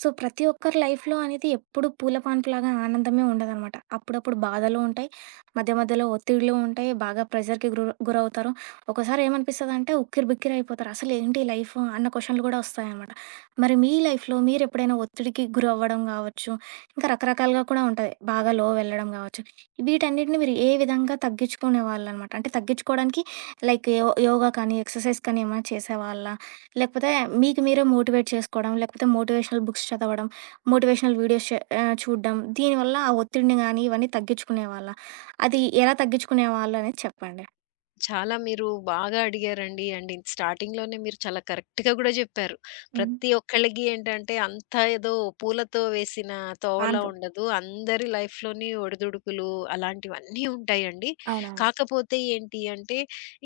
So, ప్రతి ఒక్కరి లైఫ్‌లో అనేది ఎప్పుడు పూల పాన్పులాగా ఆనందమే ఉండదనమాట. అప్పుడప్పుడు బాధలు ఉంటాయి. మధ్య మధ్యలో ఒత్తిడులు ఉంటాయి. బాగా ప్రెషర్‌కి గురవుతారు. ఒక్కోసారి ఏమనిపిస్తదంటే ఉక్కిరిబిక్కిరి అయిపోతారు. అసలేంటి లైఫ్ అన్న క్వశ్చన్‌లు కూడా వస్తాయనమాట. మరి మీ లైఫ్‌లో మీరెప్పుడైనా ఒత్తిడికి గురవ్వడం గావచ్చు, ఇంకా రకరకాలుగా కూడా ఉంటది. బాగా లో వెళ్ళడం గావచ్చు. వీటన్నిటిని మీరు ఏ విధంగా తగ్గించుకునేవాళ్ళనమాట? అంటే తగ్గించుకోవడానికి లైక్ యోగా కానీ, ఎక్సర్‌సైజ్ కానీ ఏమైనా చేసేవాళ్ళా? లేకపోతే మీకు మీరే మోటివేట్ చేసుకోవడం, లేకపోతే మోటివేషనల్ బుక్స్ చదవడం, మోటివేషనల్ వీడియోస్ చూడ్డం. దీనివల్ల ఆ ఒత్తిడిని గానీ, ఇవన్నీ తగ్గించుకునేవాళ్ళా? అది ఎలా తగ్గించుకునేవాళ్ళు అనేది చెప్పండి? చాలా మీరు బాగా అడిగారండి. అండ్ స్టార్టింగ్‌లోనే మీరు చాలా కరెక్ట్‌గా గూడా జెప్పారు. హ్మ్. ప్రతి ఒక్కళ్ళకి ఏంటంటే అంతా ఏదో పూలతో వేసిన తోవలా పాన్పు. ఉండదు. అందరి లైఫ్‌లోని ఒడిదుడుకులు అలాంటివన్నీ ఉంటాయండి. అవునవును. కాకపోతే ఏంటి అంటే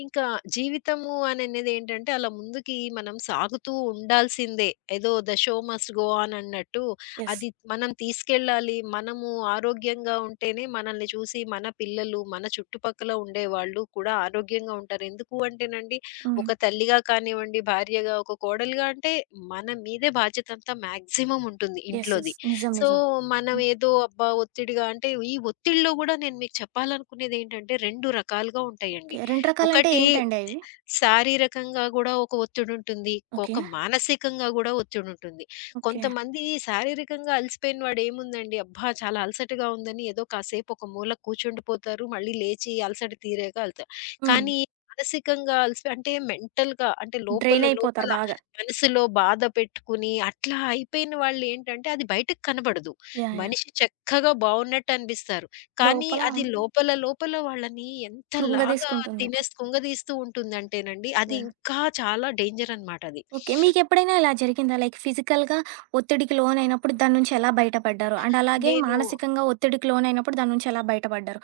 ఇంకా జీవితము అననేది ఏంటంటే అలా ముందుకి మనం సాగుతూ ఉండాల్సిందే. ఏదో the show must go on అన్నట్టు యెస్. అది మనం తీసుకెళ్ళాలి. మనము ఆరోగ్యంగా ఉంటేనే మనల్ని చూసి మన పిల్లలు, మన చుట్టుపక్కల ఉండేవాళ్ళు కూడా ఆరోగ్యంగా ఉంటారు. ఎందుకు అంటేనండి, హ్మ్. ఒక తల్లిగా కానివ్వండి, భార్యగా, ఒక కోడలుగా అంటే మన మీదే బాధ్యత అంతా మాక్సిమమ్ ఉంటుంది యెస్. యెస్. ఇంట్లోది. నిజం. సో, నిజం. మనం హ్మ్. ఏదో అబ్బా! ఒత్తిడిగా అంటే ఈ ఒత్తిడిలో గూడా నేను మీకు చెప్పాలనుకునేదేంటంటే 2 రకాలుగా ఉంటాయండి. ఓకే. 2 రకాలంటే ఒకటి ఏంటండి అవి? శారీరకంగా గూడా ఒక ఒత్తిడుంటుంది. ఓకే. ఒక మానసికంగా గూడా ఒత్తిడుంటుంది. ఓకే. కొంతమంది శారీరకంగా అలసిపోయిన వాడేముందండి, అబ్బా! చాలా అలసటగా ఉందని ఏదో కాసేపు ఒక మూల కూర్చుండిపోతారు. మళ్ళీ లేచి అలసట తీరాక హ్మ్. కానీ మానసికంగా అలసిపోయి అంటే మెంటల్‌గా అంటే లోపల డ్రైనయిపోతారు లోపల బాగా. మనసులో బాధ పెట్టుకుని అట్లా అయిపోయిన వాళ్ళేంటంటే అది బయటకి కనబడదు. యాహ్! యాహ్! మనిషి చక్కగా బావున్నట్టనిపిస్తారు. కానీ లోపల అది లోపల లోపల వాళ్ళని ఎంతలాగా కృంగదీసుకుంటుంది. తినేసి కుంగదీస్తూ ఉంటుందంటేనండి, అది ఇంకా చాలా డేంజర్ అనమాట అది. ఓకే. మీకెప్పుడైనా ఇలా జరిగిందా? లైక్ ఫిజికల్‌గా ఒత్తిడికి లోనైనప్పుడు దాని నుంచి ఎలా బయటపడ్డారు? అండ్ అలాగే నేను మానసికంగా ఒత్తిడికి లోనైనప్పుడు దాని నుంచి ఎలా బయటపడ్డారు?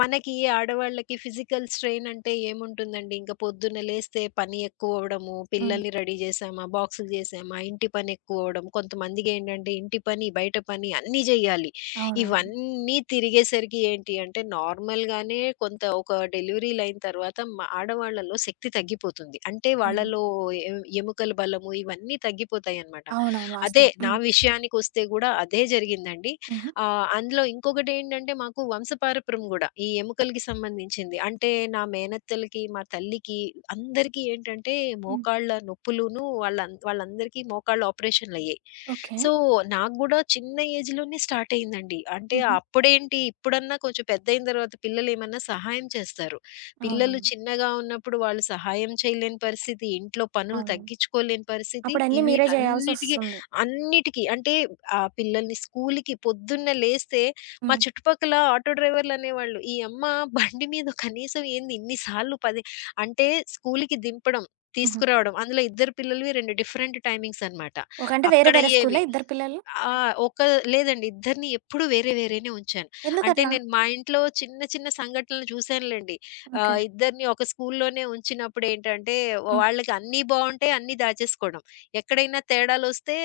మనకి ఆడవాళ్ళకి ఫిజికల్ స్ట్రెయిన్ అంటే ఏముంటుందండి? ఇంక పొద్దున్న లేస్తే పని ఎక్కువవ్వడము, హ్మ్. పిల్లల్ని రెడీ చేశామా, బాక్సులు చేశామా, ఇంటి పని ఎక్కువవ్వడం. కొంతమందికేంటంటే ఇంటి పని, బయట పని అన్నీ జేయాలి. అవునవును. ఇవన్నీ తిరిగేసరికి ఏంటి అంటే నార్మల్‌గానే కొంత ఒక డెలివరీలయిన తర్వాత ఆడవాళ్ళలో శక్తి తగ్గిపోతుంది. అంటే అవును. వాళ్ళలో ఎ ఎముకల బలము ఇవన్నీ తగ్గిపోతాయనమాట. అవునవును. అదే వాస్తవం. నా హ్మ్. విషయానికొస్తే గూడా అదే జరిగిందండి. హుహు. అందులో ఇంకొకటేంటంటే మాకు వంశపారపర్యం గూడా. ఈ ఎముకలకి సంబంధించింది. అంటే నా మేనత్తలకి, మా తల్లికి అందరికీ ఏంటంటే హ్మ్. మోకాళ్ళ నొప్పులును వాళ్ళందరికీ మోకాళ్ళ ఆపరేషన్‌లయ్యాయి. ఓకే. సో, నాకు గూడా చిన్న ఏజ్‌లోనే స్టార్ట్ అయిందండి. అంటే హుహు. అప్పుడేంటి ఇప్పుడన్నా కొంచెం పెద్దయిన తర్వాత పిల్లలేమన్నా సహాయం చేస్తారు. పిల్లలు అవునవును. చిన్నగా ఉన్నప్పుడు వాళ్ళు సహాయం చేయలేని పరిస్థితి, ఇంట్లో పనులు అవునవును. తగ్గించుకోలేని పరిస్థితి, అప్పుడన్నీ మీరే ఇవీటన్నిటికి చేయాల్సొస్తుంది. అన్నిటికి అంటే ఆ పిల్లల్ని స్కూల్‌కి పొద్దున్నే లేస్తే మా హ్మ్. చుట్టుపక్కల ఆటో డ్రైవర్‌లనేవాళ్ళు, "ఈ అమ్మ బండి మీద కనీసం ఏంది ఇన్ని సార్లు పది" అంటే స్కూల్‌కి దింపడం, హుహు. తీసుకురావడం అందులో ఇద్దరు పిల్లలవి 2 డిఫరెంట్ టైమింగ్స్ అన్నమాట. ఓకే. అంటే వేరే వేరే స్కూలా అక్కడయ్యేవి. ఇద్దరు పిల్లలు? ఆ! ఒక లేదండి ఇద్దరిని ఎప్పుడూ వేరే వేరేనే ఉంచాను. అంటే ఎందుకట్లా? నేను మా ఇంట్లో చిన్న చిన్న సంఘటనలు చూసానులెండి. ఓకే. ఇద్దరిని ఒక స్కూల్‌లోనే ఉంచినప్పుడేంటంటే హ్మ్. వాళ్ళకి అన్నీ బావుంటాయి, అన్నీ దాచేసుకోవడం. ఎక్కడైనా తేడాలొస్తే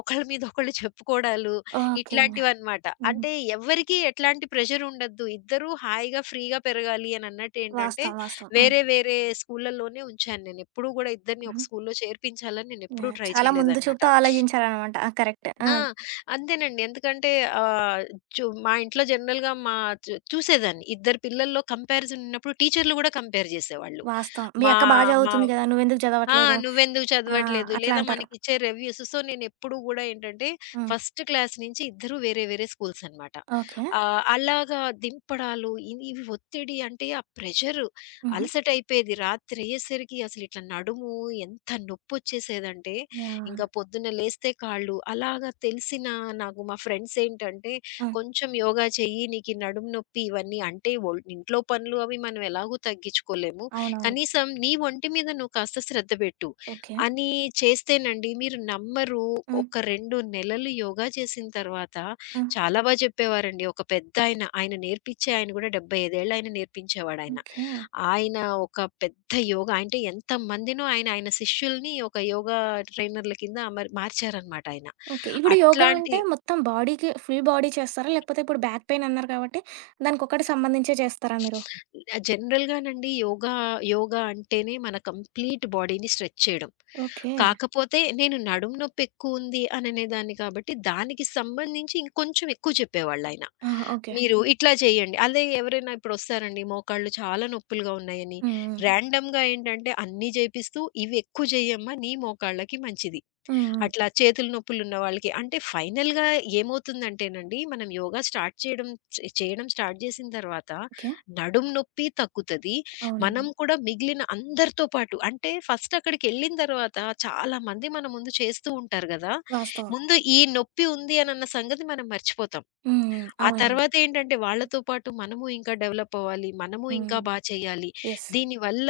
ఒకళ్ళ మీద ఒకళ్ళు చెప్పుకోవడాలు ఓకే. ఇట్లాంటివన్నమాట. హుహు. అంటే ఎవ్వరికీ ఎట్లాంటి ప్రెషర్ ఉండొద్దు. ఇద్దరూ హాయిగా ఫ్రీగా పెరగాలి అనన్నట్టేంటంటే వాస్తవం. వాస్తవం. హ్మ్. వేరే వేరే స్కూల్‌లలోనే ఉంచాను నేనెప్పుడూ గూడా ఇద్దరిని ఒక హుహు. స్కూల్‌లో చేర్పించాలని నేనెప్పుడూ యాహ్! ట్రై చాలా ముందు చేయలేదన్నమాట. చూపుతో ఆలోచించారనమాట. ఆ! కరెక్ట్. ఆ! ఆ! అంతేనండి. ఎందుకంటే ఆహ్, చు మా ఇంట్లో జనరల్‌గా మా చు చూసేదాన్ని. ఇద్దరు పిల్లల్లో కంపారిజన్ ఉన్నప్పుడు టీచర్‌లు గూడా కంపేర్ జేసేవాళ్ళు. వాస్తవం. మీ మా అక్క బా మా చదువుతుంది గదా! నువ్వెందుకు ఆ! చదవట్లేదు? "నువ్వెందుకు ఆ! చదవట్లేదు?" అట్లా లేదా అంటారు. మనకిచ్చే రివ్యూస్. సో, నేనెప్పుడు గూడా ఏంటంటే, హ్మ్. ఫస్ట్ క్లాస్ నుంచి ఇద్దరు వేరే వేరే స్కూల్స్ అనమాట. ఓకే. అలాగా దింపడాలు, ఇవి ఇవి ఒత్తిడి అంటే ఆ ప్రెషరు, హుహు. అలసటయిపోయేది. రాత్రయ్యేసరికి అసలిట్లా నడుము ఎంత నొప్పొచ్చేసేదంటే, యాహ్! ఇంకా పొద్దున్న లేస్తే కాళ్ళు. అలాగా తెలిసిన నాకు మా ఫ్రెండ్స్ ఏంటంటే, హ్మ్. "కొంచెం యోగా చెయ్యి, నీకీ నడుము నొప్పి ఇవన్నీ" అంటే ఒల్ ఇంట్లో పనులు అవి మనం ఎలాగూ తగ్గించుకోలేము. అవునవును. కనీసం నీ ఒంటి మీద నువ్వు కాస్త శ్రద్ధ పెట్టు. ఓకే. అని చేస్తేనండి మీరు నమ్మరు. హ్మ్. ఒక 2 నెలలు యోగా చేసిన తర్వాత హ్మ్. చాలా బా చెప్పేవారండి. ఒక పెద్దాయన, ఆయన ఆయన నేర్పించే ఆయన గూడా 75 ఏళ్ళాయన నేర్పించేవాడాయన. ఓకే. ఆయన ఆయన ఒక పెద్ద యోగా అంటే ఎంతమందినో ఆయన, ఆయన శిష్యుల్ని ఒక యోగా ట్రైనర్‌ల కింద మార్చారనమాట ఆయన. ఓకే. ఇప్పుడు యోగా అట్లాంటి అంటే మొత్తం బాడీకి ఫుల్ బాడీ చేస్తారా? లేకపోతే ఇప్పుడు బ్యాక్ పెయిన్ అన్నారు కాబట్టి దానికొక్కటి సంబంధించే చేస్తారా మీరు? జనరల్‌గానండి యోగా అంటేనే మన కంప్లీట్ బాడీని స్ట్రెచ్ చేయడం. ఓకే. కాకపోతే నేను నడుము నొప్పి ఎక్కువుంది అని అనేదాన్ని కాబట్టి దానికి సంబంధించి ఇంకొంచెం ఎక్కువ చెప్పేవాళ్ళాయన. ఆహా! ఓకే. మీరు హుహు. ఇట్లా చేయండి. అదే ఎవరైనా ఇప్పుడొస్తారండి మోకాళ్ళు చాలా నొప్పులుగా ఉన్నాయని, హ్మ్. హ్మ్. హ్మ్. ర్యాండమ్‌గా ఏంటంటే అన్నీ చేపిస్తూ ఇవి ఎక్కువ చేయమ్మా నీ మోకాళ్ళకి మంచిది. హ్మ్. హ్మ్. అట్లా చేతులు నొప్పులున్న వాళ్ళకి అంటే ఫైనల్‌గా ఏమవుతుందంటేనండి, మనం యోగా స్టార్ట్ చేయడం చేయడం స్టార్ట్ జేసిన తర్వాత ఓకే. నడుము నొప్పి తగ్గుతది. అవునవును. మనం కూడా మిగిలిన అందరితో పాటు అంటే ఫస్ట్ అక్కడికెళ్ళిన తర్వాత చాలామంది మన ముందు చేస్తూ ఉంటారు గదా! వాస్తవం. ముందు ఈ నొప్పి ఉంది అనన్న సంగతి మనం మర్చిపోతాం. హ్మ్. హ్మ్. ఆ అవునవును. తర్వాతేంటంటే వాళ్ళతో పాటు మనము ఇంకా డెవలప్ అవ్వాలి. మనము ఇంకా హ్మ్. బా చేయాలి. యెస్. దీనివల్ల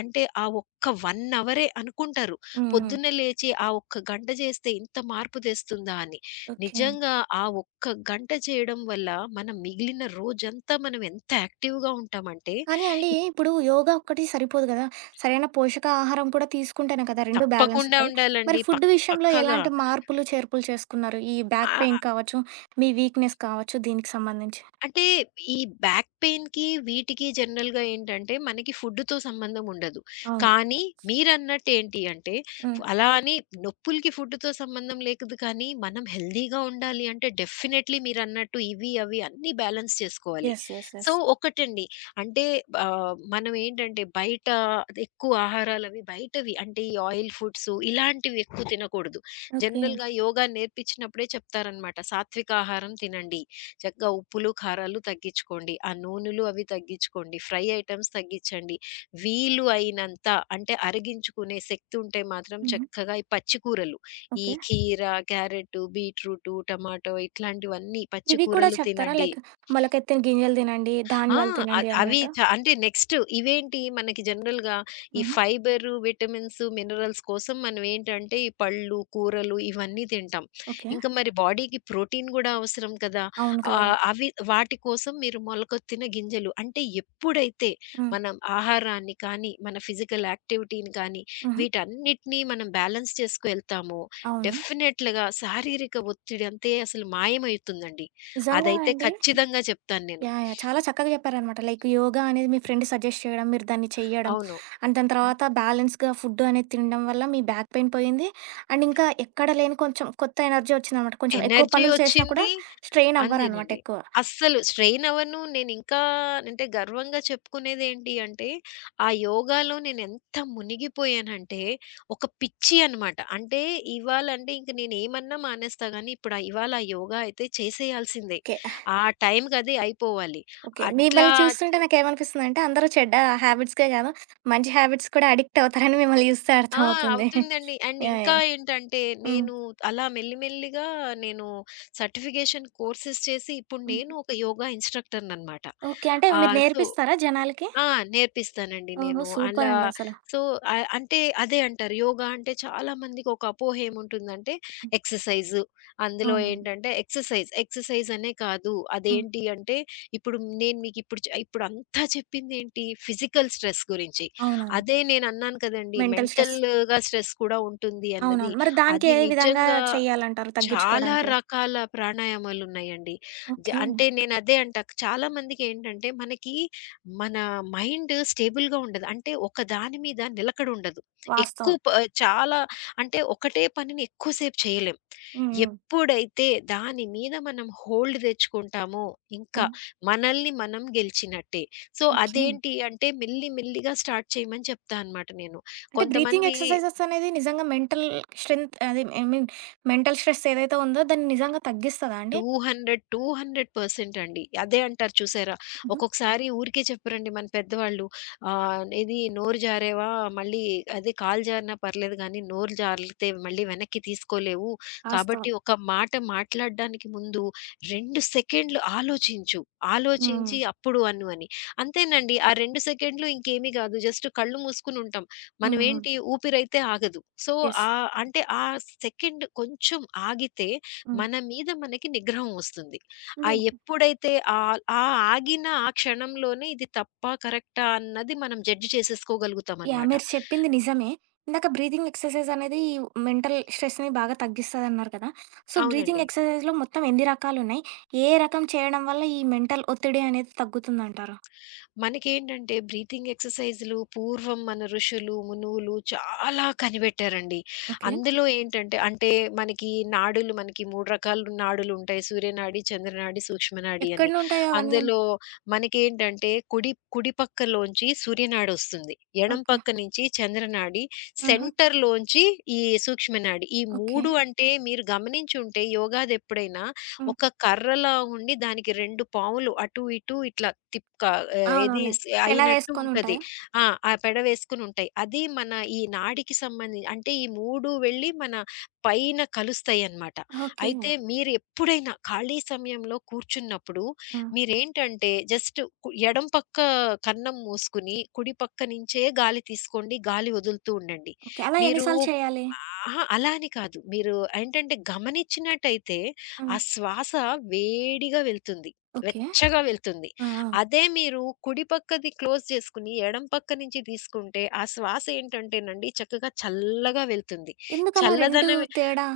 అంటే ఆ ఒక్క 1 అవరే అనుకుంటారు. హ్మ్. హ్మ్. పొద్దున్నే లేచి ఆ ఒక్క గంట చేస్తే ఇంత మార్పు తెస్తుందా అని. ఓకే. నిజంగా ఆ ఒక్క గంట చేయడం వల్ల మనం మిగిలిన రోజంతా మనం ఎంత యాక్టివ్‌గా ఉంటామంటే కానీ అండి, ఇప్పుడు యోగా ఒక్కటి సరిపోదు గదా! సరైన పోషకాహారం కూడా తీసుకుంటేనే కదా! 2 బ్యాలెన్స్ తప్పకుండా ఉంటాయి. మరి ఉండాలండి. ఫుడ్ విషయంలో పక్కాగా. ఎలాంటి మార్పులు, చేర్పులు చేసుకున్నారు? ఈ బ్యాక్ పెయిన్ ఆ! కావచ్చు, మీ వీక్‌నెస్ కావచ్చు దీనికి సంబంధించి? అంటే ఈ బ్యాక్ పెయిన్‌కి, వీటికి జనరల్‌గా ఏంటంటే, మనకి ఫుడ్‌తో సంబంధం ఉండదు. అవును. కానీ మీరన్నట్టు ఏంటి అంటే, హ్మ్. అలా అని నొప్పులకి ఫుడ్‌తో సంబంధం లేకదు కానీ, మనం హెల్తీగా ఉండాలి అంటే డెఫినైట్‌లీ మీరన్నట్టు ఇవి, అవి అన్నీ బ్యాలెన్స్ చేసుకోవాలి. యెస్. యెస్. So, yes. ఒకటండి అంటే మనం ఏంటంటే బయట ఎక్కువ ఆహారాలవి బయటవి అంటే ఈ ఆయిల్ ఫుడ్స్ ఇలాంటివి ఎక్కువ తినకూడదు. ఓకే. జనరల్‌గా యోగా నేర్పించినప్పుడే చెప్తారనమాట. సాత్విక ఆహారం తినండి. చక్కగా ఉప్పులు, కారాలు తగ్గించుకోండి. ఆ నూనెలు అవి తగ్గించుకోండి. ఫ్రై ఐటెమ్స్ తగ్గించండి. వీలు అయినంత అంటే అరిగించుకునే శక్తి ఉంటే మాత్రం హుహు. చక్కగా ఈ పచ్చి కూరలు, ఈ ఓకే. కీర, క్యారెటు, బీట్రూటు, టమాటో ఇట్లాంటివన్నీ పచ్చి ఇవి కూడా కూరలు చెప్తారా? తినండి. లైక్ మొలకెత్తిన గింజలు తినండి, ఆ! ధాన్యాలు తినండి అద్ అవి అన్నట్టు. చ అంటే నెక్స్ట్ ఇవేంటి మనకి జనరల్‌గా ఈ హుహు. ఫైబరు, విటమిన్స్, మినరల్స్ కోసం మనం ఏంటంటే ఈ పళ్ళు, కూరలు ఇవన్నీ తింటాం. ఓకే. ఇంకా మరి బాడీకి ప్రోటీన్ గూడా అవసరం కదా! అవును కదా! అవి వాటి కోసం మీరు మొలకొత్తిన గింజలు అంటే ఎప్పుడైతే హ్మ్. మనం ఆహారాన్ని కానీ, మన ఫిజికల్ యాక్టివిటీని కానీ హుహు. వీటన్నిటిని మనం బ్యాలెన్స్ చేసుకు ఎళ్తామో అవును. డెఫినెట్‌గా శారీరక ఒత్తిడి అంతే అసలు మాయమవుతుందండి. నిజంగా అదైతే అండి. ఖచ్చితంగా చెప్తాను నేను. యాహ్! యాహ్! చాలా చక్కగా చెప్పారనమాట. లైక్ యోగా అనేది మీ ఫ్రెండ్ సజెస్ట్ చేయడం, మీరు దాన్ని చెయ్యడం. అవును. అండ్ దాని తర్వాత అది. బ్యాలెన్స్‌గా ఫుడ్ అనేది తినడం వల్ల మీ బ్యాక్ పెయిన్ పోయింది. అండ్ ఇంకా ఎక్కడ లేని కొంచెం కొత్త ఎనర్జీ వచ్చిందనమాట. కొంచెం ఎక్కువ ఎనర్జీ పనులు చేషినా కూడా ఒచ్చింది. స్ట్రెయిన్ అవ్వరనమాట అంతేనండి. ఎక్కువ. అస్సలు స్ట్రెయిన్ అవ్వను. నేనింకా అంటే గర్వంగా చెప్పుకునేదేంటి అంటే, ఆ యోగాలో నేనెంత మునిగిపోయానంటే, ఒక పిచ్చి అనమాట. అంటే ఇవాళంటే ఇంక నేనేమన్నా మానేస్తా గానీ, ఇప్పుడు ఆ ఇవాళ ఆ యోగా అయితే చేసేయాల్సిందే. ఓకే. ఆ టైంకది అయిపోవాలి. ఓకే. అట్లా మిమ్మల్ని చూస్తుంటే నాకేమనిపిస్తుందంటే అందరూ చెడ్డ హ్యాబిట్స్‌కే కాదు, మంచి హ్యాబిట్స్ కూడా అడిక్ట్ అవుతారని మిమ్మల్ని చూస్తే ఆ! అర్థమవుతుంది. అవుతుందండి. And yeah! ఇంకా యాహ్! ఏంటంటే, హ్మ్. నేను అలా మెల్లిమెల్లిగా నేను సర్టిఫికేషన్ కోర్సెస్ చేసి ఇప్పుడు హ్మ్. నేను ఒక యోగా ఇన్‌స్ట్రక్టర్‌ననమాట. ఓకే. అంటే మీరు ఆహ్, సో నేర్పిస్తారా జనాలకి? ఆ! నేర్పిస్తానండి ఓహో! నేను. అలా సూపరండి అసల. సో, అంటే అదే అంటారు. యోగా అంటే చాలా మందికి ఒక అపోహ ఏముంటుందంటే హ్మ్. ఎక్సర్‌సైజు. అందులో అవునవును. ఏంటంటే ఎక్సర్‌సైజ్ అనే కాదు. హ్మ్. అదేంటి అంటే ఇప్పుడు నేను మీకిప్పుడు చ ఇప్పుడంతా చెప్పిందేంటి ఫిజికల్ స్ట్రెస్ గురించి. అవునవును. అదే నేనన్నాను కదండీ! Mental stress. మెంటల్‌గా స్ట్రెస్ కూడా ఉంటుంది అన్నది. అవునవును. మరి దానికి అది ఏ విధంగా నిజంగా చేయాలంటారు చాలా తగ్గించుకోవడానికి? రకాల ప్రాణాయామాలున్నాయండి. ఓకే. అంటే నేనదే అంటా చాలా మందికేంటంటే మనకి మన మైండ్ స్టేబుల్‌గా ఉండదు. అంటే ఒక దాని మీద నిలకడుండదు. వాస్తవం. ఎక్కువ ప చాలా అంటే ఒకటే పనిని ఎక్కువసేపు చేయలేం. హ్మ్. హ్మ్. ఎప్పుడైతే దాని మీద మనం హోల్డ్ తెచ్చుకుంటామో ఇంకా హ్మ్. మనల్ని మనం గెలిచినట్టే. So okay. అదేంటి అంటే మెల్లి మెల్లిగా స్టార్ట్ చేయమని చెప్తా అనమాట నేను. అంటే బ్రీతింగ్ కొంతమంది ఎక్సర్‌సైజెస్ అనేది నిజంగా మెంటల్ స్ట్రెంత్ అదే ఐ మీన్ మెంటల్ స్ట్రెస్ ఏదైతే ఉందో దాన్ని నిజంగా తగ్గిస్తదా అండి? 200% అండి. అదే అంటారు చూసారా? హుహు. ఒక్కొక్కసారి ఊరికే చెప్పరండి మన పెద్దవాళ్ళు. ఇది నోరు జారేవా మళ్ళీ అదే కాలు జారినా పర్లేదు గానీ, నోరు జారితే మళ్ళీ వెనక్కి తీసుకోలేవు. వాస్తవం. కాబట్టి ఒక మాట మాట్లాడడానికి ముందు 2 సెకండ్లు ఆలోచించు. హ్మ్. ఆలోచించి అప్పుడు అను అని. అంతేనండి. ఆ 2 సెకండ్లు ఇంకేమీ గాదు. జస్ట్ కళ్ళు మూసుకొని ఉంటాం. హ్మ్. హ్మ్. మనమేంటి ఊపిరైతే ఆగదు. So, yes. అంటే ఆ సెకండ్ కొంచెం ఆగితే మన మీద మనకి నిగ్రహం వస్తుంది. ఆ హ్మ్. ఎప్పుడైతే ఆ ఆగిన ఆ క్షణంలోనే ఇది తప్పా, కరెక్టా అన్నది మనం జడ్జ్ యాహ్! చేసేసుకోగలుగుతామనమాట. మీరు చెప్పింది నిజమే. ఇందాక బ్రీతింగ్ ఎక్సర్‌సైజ్ అనేది మెంటల్ స్ట్రెస్‌ని బాగా తగ్గిస్తదన్నారు కదా! సో, బ్రీతింగ్ అవునండి. ఎక్సర్‌సైజ్‌లో మొత్తం ఎన్ని రకాలున్నాయి? ఏ రకం చేయడం వల్ల ఈ మెంటల్ ఒత్తిడి అనేది తగ్గుతుందంటారు? మనకేంటంటే బ్రీతింగ్ ఎక్సర్‌సైజులు పూర్వం మన ఋషులు, మునువులు చాలా కనిపెట్టారండి. ఓకే. అందులో ఏంటంటే అంటే మనకి నాడులు మనకి 3 రకాల నాడులుంటాయి. సూర్యనాడి, చంద్రనాడి, సూక్ష్మనాడి ఎక్కడి అని. నుంటాయి అవన్నీ? అందులో మనకేంటంటే కుడి కుడి పక్కలోంచి సూర్యనాడొస్తుంది. ఎడం ఓకే. పక్క నుంచి చంద్రనాడి, ఆహా! సెంటర్‌లోంచి ఈ సూక్ష్మనాడి. ఈ ఓకే. 3 అంటే మీరు గమనించుంటే యోగాదెప్పుడైనా హ్మ్. ఒక కర్రలా ఉండి దానికి 2 పాములు అటు ఇటు ఇట్లా ఏది అవునవునులే. స్ పెన అయినట్టు వేసుకొని ఉంటది. ఉంటాయా? ఆ! ఆ పెడవేసుకొని ఉంటాయి. అది మన ఈ నాడికి సంబంధి అంటే ఈ 3 వెళ్ళి మన పైన కలుస్తాయన్నమాట. ఓకే. అయితే మీరు ఎప్పుడైనా ఖాళీ సమయంలో కూర్చున్నప్పుడు ఆ! మీరేంటంటే జస్ట్ ఎడం పక్క కన్నం మూసుకుని కుడి పక్క నుంచే గాలి తీసుకోండి. గాలి వదులుతూ ఉండండి. ఓకే. అలా ఎన్ని మీరు సార్లు చేయాలి? అహా! అలా అని కాదు. మీరు ఏంటంటే గమనించినట్టయితే హ్మ్. ఆ శ్వాస వేడిగా వెళ్తుంది. ఓకే. వెచ్చగా వెళ్తుంది. ఆ! ఆ! అదే మీరు కుడి పక్కది క్లోజ్ చేసుకొని, ఎడం పక్క నుంచి తీసుకుంటే, ఆ శ్వాసేంటంటేనండి చక్కగా చల్లగా వెళ్తుంది. ఎందుకలా 2 చల్లదనం తేడా?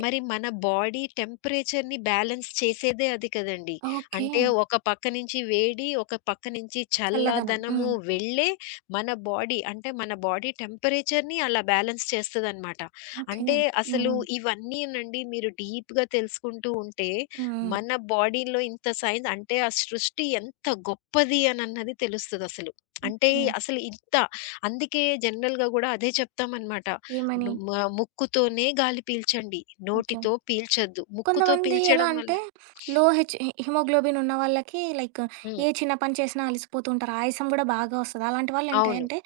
ఎ మరి మన బాడీ టెంపరేచర్‌ని బ్యాలెన్స్ చేసేదే అది కదండీ. ఓకే. అంటే ఒక పక్క నుంచి వేడి, ఒక పక్క నుంచి చల్లదనం. హ్మ్. చల్లదనము వెళ్ళే మన బాడీ అంటే మన బాడీ టెంపరేచర్‌ని అలా బ్యాలెన్స్ చేస్తదనమాట. ఓకే. అంటే హ్మ్. హ్మ్. అసలు హ్మ్. ఇవన్నీనండి మీరు డీప్‌గా తెలుసుకుంటూ ఉంటే హ్మ్. మన బాడీలో ఇంత సైన్స్ అంటే ఆ సృష్టి ఎంత గొప్పది అనన్నది తెలుస్తదసలు. అంటే ఓకే. అసలు ఇంత అందుకే జనరల్‌గా గూడా అదే చెప్తామనమాట. ఏమని? ను మ ముక్కుతోనే గాలి పీల్చండి. ఓకే. నోటితో పీల్చొద్దు. ముక్కుతో కొంతమంది ఎలా పీల్చడం వల్ల అంటే లో హెచ్ హిమోగ్లోబిన్ ఉన్న వాళ్ళకి లైక్ హ్మ్. ఏ చిన్న పని చేసినా అలిసిపోతూ ఉంటారు. ఆయాసం గూడా బాగా వస్తది. అలాంటి వాళ్ళేంటి అవును. అంటే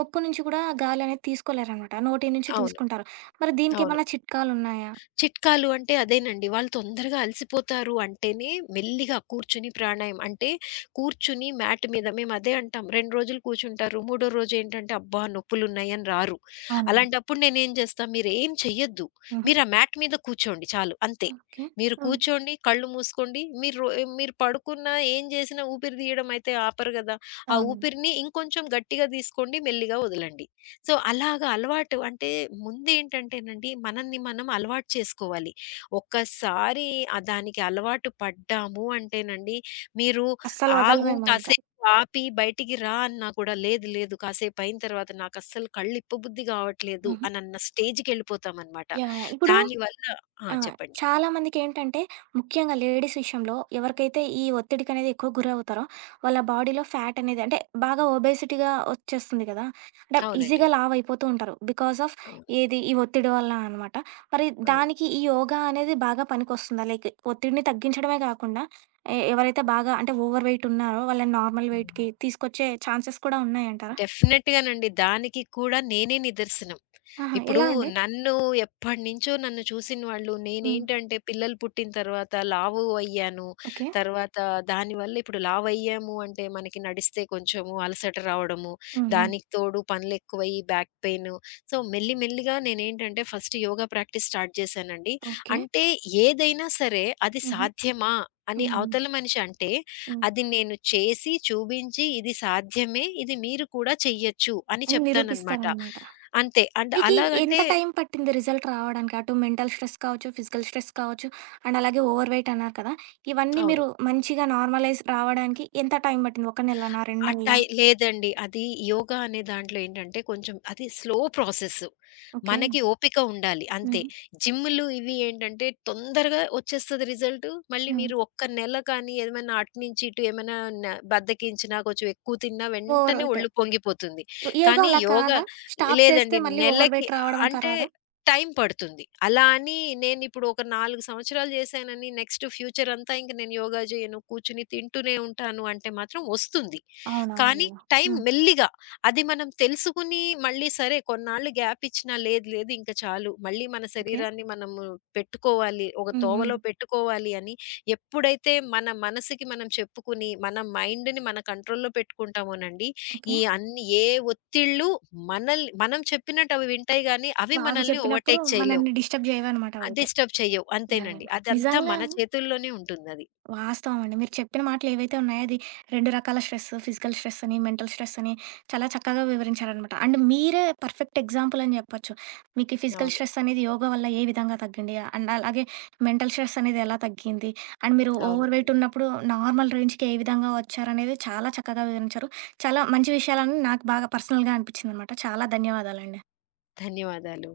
ముక్కు నుంచి కూడా గాలి అనేది తీసుకోలేరనమాట. నోటి నుంచి అవును. తీసుకుంటారు. మరి అవును. దీనికేమన్నా చిట్కాలున్నాయా? చిట్కాలు అంటే అదేనండి. వాళ్ళు తొందరగా అలసిపోతారు అంటేనే మెల్లిగా కూర్చొని ప్రాణాయామం. అంటే కూర్చుని మ్యాట్ మీద మేమదే అంటాం. 2 రోజులు కూర్చుంటారు. మూడో రోజేంటంటే అబ్బా! నొప్పులున్నాయని రారు. అవునండి. అలాంటప్పుడు నేనేం చేస్తా మీరేం చెయ్యొద్దు. హుహు. మీరు ఆ మ్యాట్ మీద కూర్చోండి చాలు అంతే. ఓకే. మీరు హ్మ్. కూర్చోండి, కళ్ళు మూసుకోండి. మీరు పడుకున్నా ఏం చేసినా ఊపిరి తీయడం అయితే ఆపరు గదా! ఆ అవునండి. ఊపిరిని ఇంకొంచెం గట్టిగా తీసుకోండి, మెల్లిగా వదలండి. సో, అలాగా అలవాటు అంటే ముందేంటంటేనండి మనల్ని మనం అలవాటు చేసుకోవాలి. ఒక్కసారి దానికి అలవాటు పడ్డాము అంటేనండి మీరు అస్సలు ఆగు వదలమేమో ఇంకా. కాసేపు ఆపి బయటికి రా అన్నా కూడా లేదు లేదు కాసేపయిన తర్వాత నాకస్సలు కళ్ళిప్పబుద్ధి గావట్లేదు హుహు. అనన్న స్టేజ్‌కెళ్ళిపోతామనమాట. యాహ్! యాహ్! ఇప్పుడు దానివల్ల ఆ! ఆ! చెప్పండి. చాలా మందికేంటంటే, ముఖ్యంగా లేడీస్ విషయంలో ఎవరికైతే ఈ ఒత్తిడికనేది ఎక్కువ గురవుతారో, వాళ్ళ బాడీలో ఫ్యాట్ అనేది అంటే బాగా ఒబేసిటీగా వచ్చేస్తుంది కదా! అంటే అవునండి. ఈజీగా లావయిపోతూ ఉంటారు. బికాస్ ఆఫ్ అవును. ఏది ఈ ఒత్తిడి వల్ల అనమాట. మరి అవును. దానికి ఈ యోగా అనేది బాగా పనికొస్తుందా? లైక్ ఒత్తిడిని తగ్గించడమే కాకుండా ఎవరైతే బాగా అంటే ఓవర్ వెయిట్ ఉన్నారో వాళ్ళని నార్మల్ అవును. వెయిట్‌కి తీసుకొచ్చే ఛాన్సెస్ కూడా ఉన్నాయంటారా? డెఫినెట్‌గానండి. దానికి కూడా నేనే నిదర్శనం. ఆహా! ఇప్పుడు ఎలా అండి? నన్ను ఎప్పటినుంచో నన్ను చూసిన వాళ్ళు హ్మ్. నేనేంటంటే పిల్లలు పుట్టిన తర్వాత లావు అయ్యాను. ఓకే. తర్వాత దానివల్ల ఇప్పుడు లావయ్యాము అంటే మనకి నడిస్తే కొంచెము అలసట రావడము, హ్మ్. హ్మ్. దానికి తోడు పనులెక్కువయ్యి బ్యాక్ పెయిను. సో, మెల్లి మెల్లిగా నేనేంటంటే ఫస్ట్ యోగా ప్రాక్టీస్ స్టార్ట్ చేశానండి. ఓకే. అంటే ఏదైనా సరే అది హుహు. సాధ్యమా అని హ్మ్. హ్మ్. అవతల మనిషి అంటే హ్మ్. అది నేను చేసి చూపించి ఇది సాధ్యమే, ఇది మీరు కూడా చెయ్యొచ్చు అని అని చెప్తాననమాట. నిరూపిస్తారనమాట. అంతే. అంటే మీకీ అలాగంటే ఎంత టైం పట్టింది రిజల్ట్ రావడానికి? అటు మెంటల్ స్ట్రెస్ కావచ్చు, ఫిజికల్ స్ట్రెస్ కావచ్చు అండ్ అలాగే ఓవర్ వెయిట్ అన్నారు కదా! ఇవన్నీ అవును. మీరు మంచిగా నార్మలైజ్ రావడానికి ఎంత టైం పట్టింది? 1 నెలనా? 2 ఆ నెలలా? టై లేదండి. అది యోగా అనే దాంట్లో ఏంటంటే కొంచెం అది స్లో ప్రాసెస్. ఓకే. మనకి ఓపిక ఉండాలి అంతే. హుహు. జిమ్‌లు ఇవి ఏంటంటే తొందరగా వచ్చేస్తది రిజల్ట్. మళ్ళీ హ్మ్. మీరు ఒక్క నెల కానీ ఏమైనా అటు నుంచి ఇటు ఏమైనా న బద్ధకించినా కొంచెం ఎక్కువ తిన్నా ఓవర్ వెంటనే వెయిట్. ఒళ్ళు పొంగిపోతుంది. యోగా కానీ అలా యోగా కాదా? స్టాప్ చేస్తే లేదండి మళ్ళీ ఓవర్ నెలకి వెయిట్ రావడం అట్లా అంటే రాదా? టైం పడుతుంది. అలా అని నేనిప్పుడు ఒక 4 సంవత్సరాలు చేశానని నెక్స్ట్ ఫ్యూచర్ అంతా ఇంక నేను యోగా చేయను, కూర్చొని తింటూనే ఉంటాను అంటే మాత్రం వస్తుంది. అవునవును కానీ కదా! టైం హ్మ్. మెల్లిగా అది మనం తెలుసుకుని మళ్ళీ సరే కొన్నాళ్ళు గ్యాప్ ఇచ్చినా లేదు లేదు ఇంక చాలు మళ్ళీ మన ఓకే. శరీరాన్ని మనము పెట్టుకోవాలి ఒక హ్మ్. హ్మ్. తోవలో పెట్టుకోవాలి అని ఎప్పుడైతే మన మనసుకి మనం చెప్పుకుని మన మైండ్‌ని మన కంట్రోల్‌లో పెట్టుకుంటామోనండి ఓకే. ఈ అన్ని ఏ ఒత్తిళ్ళు మనం చెప్పినట్టు అవి వింటాయి గానీ అవి బాగా మనల్ని చెప్పినప్పుడు ఓవర్‌టేక్ చేయలేవు. మనల్ని డిస్టర్బ్ చేయవనమాట అవైతే. డిస్టర్బ్ చెయ్యవు యాహ్! అంతేనండి. యాహ్! అదంతా నిజంగా మన చేతుల్లోనే ఉంటుందది. వాస్తవం అండి. మీరు చెప్పిన మాటలు ఏవైతే ఉన్నాయో, అది 2 రకాల స్ట్రెస్, ఫిజికల్ స్ట్రెస్ అని, మెంటల్ స్ట్రెస్ అని చాలా చక్కగా వివరించారనమాట. అండ్ మీరే పర్ఫెక్ట్ ఎగ్జాంపుల్ అని చెప్పొచ్చు. మీకు ఫిజికల్ అవును. స్ట్రెస్ అనేది యోగా వల్ల ఏ విధంగా తగ్గింది? అండ్ అలాగే మెంటల్ స్ట్రెస్ అనేది ఎలా తగ్గింది? అండ్ మీరు ఓవర్ అవునండి. వెయిట్ ఉన్నప్పుడు నార్మల్ రేంజ్‌కి ఏ విధంగా వచ్చారనేది చాలా చక్కగా వివరించారు. చాలా మంచి విషయాలని నాకు బాగా పర్సనల్‌గా అనిపించిందనమాట. చాలా ధన్యవాదాలండి. ధన్యవాదాలు.